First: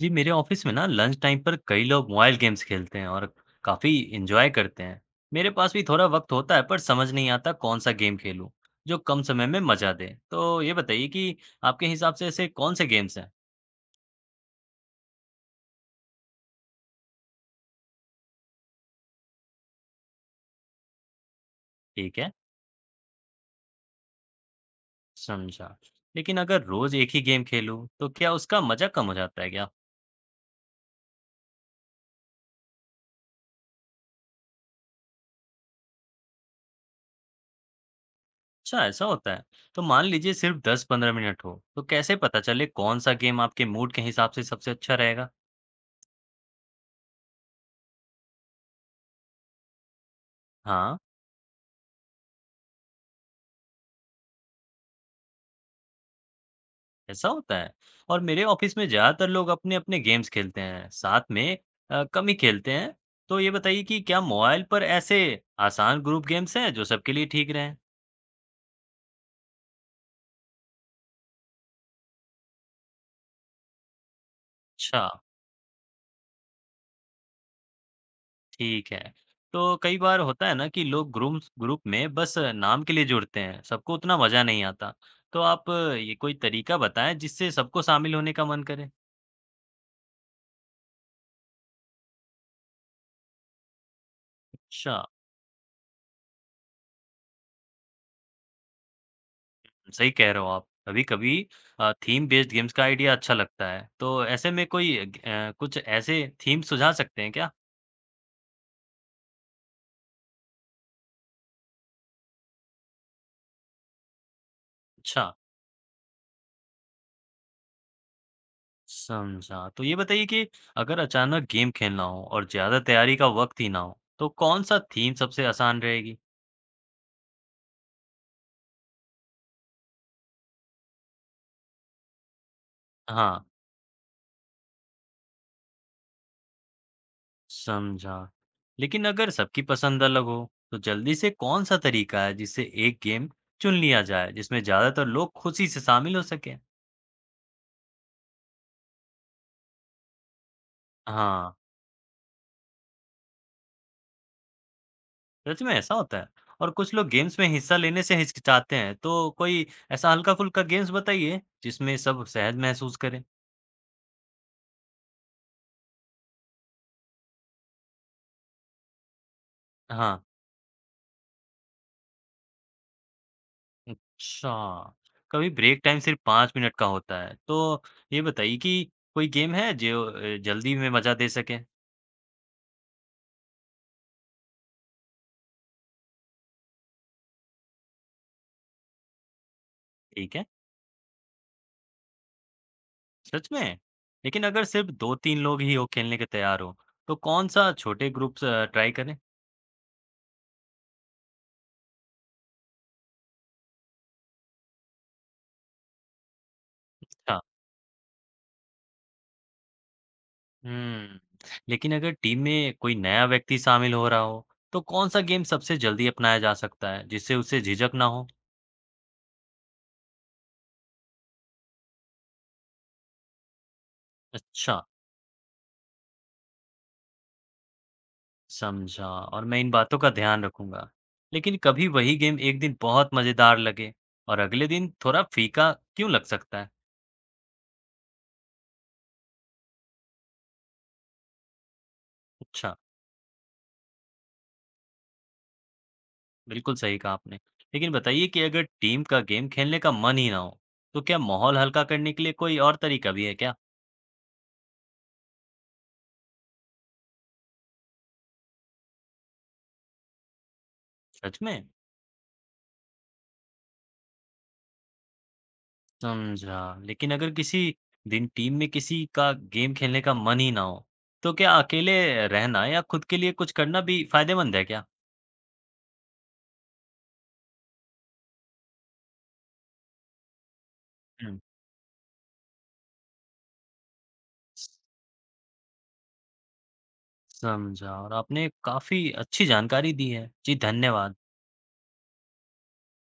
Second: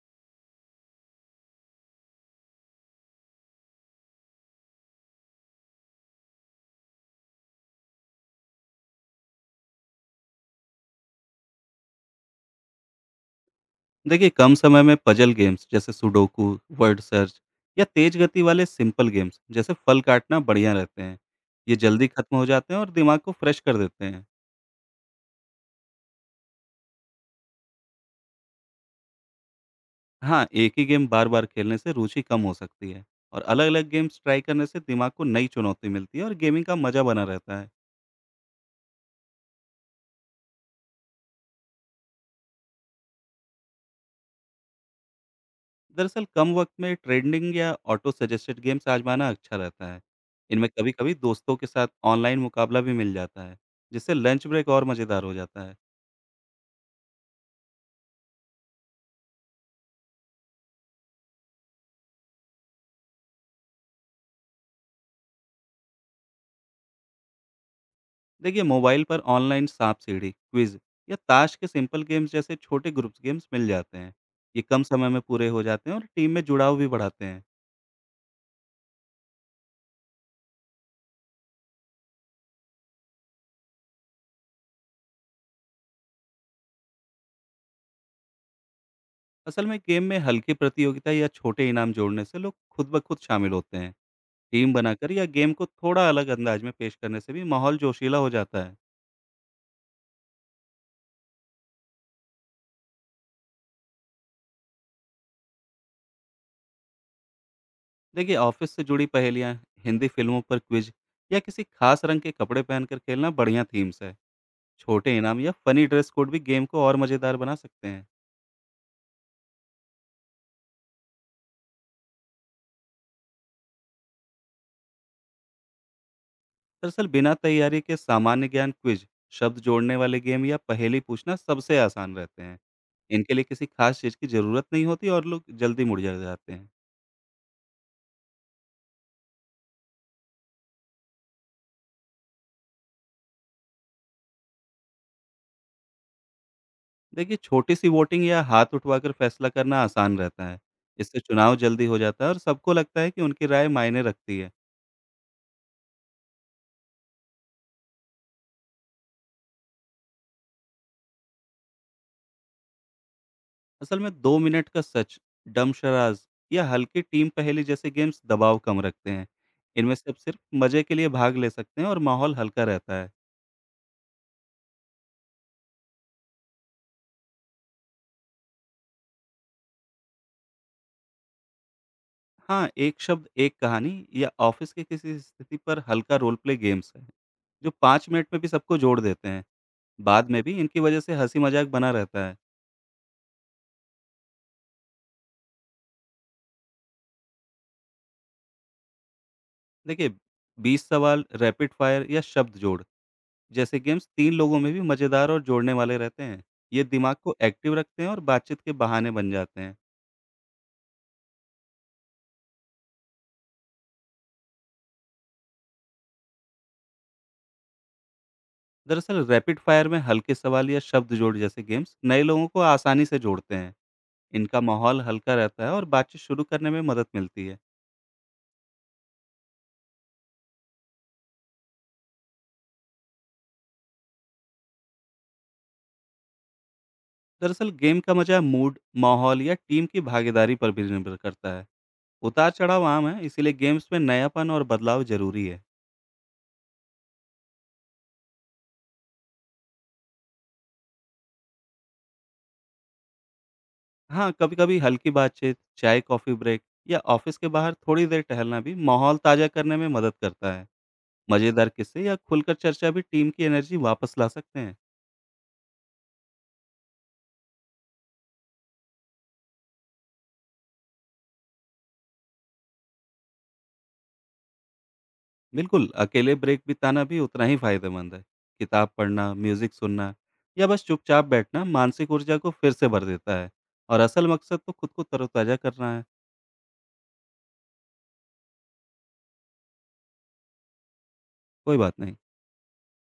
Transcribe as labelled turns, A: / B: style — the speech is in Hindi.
A: जी, मेरे ऑफिस में ना लंच टाइम पर कई लोग मोबाइल गेम्स खेलते हैं और काफी एंजॉय करते हैं। मेरे पास भी थोड़ा वक्त होता है पर समझ नहीं आता कौन सा गेम खेलूं जो कम समय में मजा दे। तो ये बताइए कि आपके हिसाब से ऐसे कौन से गेम्स हैं?
B: देखिए कम समय में पजल गेम्स जैसे सुडोकू वर्ड सर्च या तेज गति वाले सिंपल गेम्स जैसे फल काटना बढ़िया रहते हैं। ये जल्दी
A: ठीक है,
B: खत्म हो जाते हैं और दिमाग को फ्रेश कर देते हैं।
A: समझा। लेकिन अगर रोज एक ही गेम खेलूं तो क्या उसका मजा कम हो जाता है क्या?
B: हाँ, एक ही गेम बार बार खेलने से रुचि कम हो सकती है और अलग अलग गेम्स ट्राई करने से दिमाग को नई चुनौती मिलती है और गेमिंग का मजा बना रहता है।
A: अच्छा, ऐसा होता है। तो मान लीजिए सिर्फ 10-15 मिनट हो तो कैसे पता चले कौन सा गेम आपके मूड के हिसाब से सबसे अच्छा रहेगा?
B: दरअसल कम वक्त में ट्रेंडिंग या ऑटो सजेस्टेड गेम्स आजमाना अच्छा रहता है। इनमें कभी
A: हाँ।
B: कभी दोस्तों के साथ ऑनलाइन मुकाबला भी मिल जाता है जिससे लंच ब्रेक और मज़ेदार हो जाता है।
A: ऐसा होता है? और मेरे ऑफिस में ज़्यादातर लोग अपने-अपने गेम्स खेलते हैं, साथ में कम ही खेलते हैं। तो ये बताइए कि क्या मोबाइल पर ऐसे आसान ग्रुप गेम्स हैं जो सबके लिए ठीक रहें?
B: देखिए मोबाइल पर ऑनलाइन सांप सीढ़ी क्विज या ताश के सिंपल गेम्स जैसे छोटे ग्रुप्स गेम्स मिल जाते हैं। ये कम
A: अच्छा,
B: समय में पूरे हो जाते हैं और टीम में जुड़ाव भी बढ़ाते हैं।
A: ठीक है। तो कई बार होता है ना कि लोग ग्रुम्स ग्रुप में बस नाम के लिए जुड़ते हैं, सबको उतना मज़ा नहीं आता। तो आप ये कोई तरीका बताएँ जिससे सबको शामिल होने का मन करे?
B: असल में गेम में हल्की प्रतियोगिता या छोटे इनाम जोड़ने से लोग खुद ब खुद शामिल होते हैं। टीम
A: अच्छा।
B: बनाकर या गेम को थोड़ा अलग अंदाज में पेश करने से भी माहौल जोशीला हो जाता है।
A: सही कह रहे हो आप। कभी-कभी थीम बेस्ड गेम्स का आइडिया अच्छा लगता है। तो ऐसे में कुछ ऐसे थीम सुझा सकते हैं क्या?
B: देखिए ऑफिस से जुड़ी पहेलियाँ, हिंदी फिल्मों पर क्विज या किसी खास रंग के कपड़े पहनकर खेलना बढ़िया थीम्स है। छोटे
A: अच्छा,
B: इनाम या फनी ड्रेस कोड भी गेम को और मज़ेदार बना सकते हैं।
A: समझा। तो ये बताइए कि अगर अचानक गेम खेलना हो और ज़्यादा तैयारी का वक़्त ही ना हो, तो कौन-सा थीम सबसे आसान रहेगी?
B: दरअसल बिना तैयारी के सामान्य ज्ञान क्विज, शब्द जोड़ने वाले गेम या पहेली पूछना सबसे आसान रहते हैं। इनके
A: हाँ,
B: लिए किसी खास चीज़ की ज़रूरत नहीं होती और लोग जल्दी जाते हैं।
A: समझा। लेकिन अगर सबकी पसंद अलग हो, तो जल्दी से कौन-सा तरीका है जिससे एक गेम चुन लिया जाए, जिसमें ज़्यादातर लोग खुशी से शामिल हो सकें?
B: देखिए छोटी सी वोटिंग या हाथ उठवाकर फैसला करना आसान रहता है। इससे
A: हाँ।
B: चुनाव जल्दी हो जाता है और सबको लगता है कि उनकी राय मायने रखती है।
A: सच में ऐसा होता है? और कुछ लोग गेम्स में हिस्सा लेने से हिचकिचाते हैं, तो कोई ऐसा हल्का-फुल्का गेम्स बताइए, जिसमें सब सहज महसूस करें?
B: असल में दो मिनट का सच, डम शराज या हल्की टीम पहेली जैसे गेम्स दबाव कम रखते हैं। इनमें से आप
A: हाँ,
B: सिर्फ मजे के लिए भाग ले सकते हैं और माहौल हल्का रहता है।
A: अच्छा। कभी ब्रेक टाइम सिर्फ 5 मिनट का होता है, तो ये बताइए कि कोई गेम है जो जल्दी में मज़ा दे सके?
B: हाँ, एक शब्द एक कहानी या ऑफिस की किसी स्थिति पर हल्का रोल प्ले गेम्स हैं, जो 5 मिनट में भी सबको जोड़ देते हैं। बाद
A: ठीक
B: में
A: है,
B: भी इनकी वजह से हँसी-मज़ाक बना रहता है।
A: सच में? लेकिन अगर सिर्फ 2-3 लोग ही हो खेलने के तैयार हों, तो कौन-सा छोटे ग्रुप स ट्राई करें?
B: देखिए 20 सवाल, रैपिड फायर या शब्द जोड़ जैसे गेम्स 3 लोगों में भी मज़ेदार और जोड़ने वाले रहते हैं। ये दिमाग को
A: अच्छा।
B: एक्टिव रखते हैं और बातचीत के बहाने बन जाते हैं।
A: हुँ। लेकिन अगर टीम में कोई नया व्यक्ति शामिल हो रहा हो, तो कौन-सा गेम सबसे जल्दी अपनाया जा सकता है, जिससे उसे झिझक ना हो?
B: दरअसल रैपिड फायर में हल्के सवाल या शब्द जोड़ जैसे गेम्स नए लोगों को आसानी से जोड़ते हैं। इनका
A: अच्छा,
B: माहौल हल्का रहता है और बातचीत शुरू करने में मदद मिलती है।
A: समझा और मैं इन बातों का ध्यान रखूँगा। लेकिन कभी वही गेम एक दिन बहुत मज़ेदार लगे और अगले दिन थोड़ा फीका क्यों लग सकता है?
B: दरअसल गेम का मजा मूड, माहौल या टीम की भागीदारी पर भी निर्भर करता है। उतार
A: अच्छा,
B: चढ़ाव आम है, इसीलिए गेम्स में नयापन और बदलाव जरूरी है।
A: बिल्कुल सही कहा आपने। लेकिन बताइए कि अगर टीम का गेम खेलने का मन ही ना हो, तो क्या माहौल हल्का करने के लिए कोई और तरीका भी है क्या?
B: हाँ, कभी-कभी हल्की बातचीत, चाय कॉफी ब्रेक या ऑफिस के बाहर थोड़ी देर टहलना भी माहौल ताजा करने में मदद करता है।
A: सच में?
B: मजेदार किस्से या खुलकर चर्चा भी टीम की एनर्जी वापस ला सकते हैं।
A: समझा। लेकिन अगर किसी दिन टीम में किसी का गेम खेलने का मन ही ना हो, तो क्या अकेले रहना या खुद के लिए कुछ करना भी फायदेमंद है क्या?
B: बिल्कुल, अकेले ब्रेक बिताना भी उतना ही फायदेमंद है। किताब पढ़ना, म्यूजिक सुनना या बस चुपचाप
A: हुँ।
B: बैठना मानसिक ऊर्जा को फिर से भर देता है और असल मकसद तो खुद को तरोताजा करना है।
A: समझा और आपने काफ़ी अच्छी जानकारी दी है। जी, धन्यवाद।
B: कोई बात नहीं।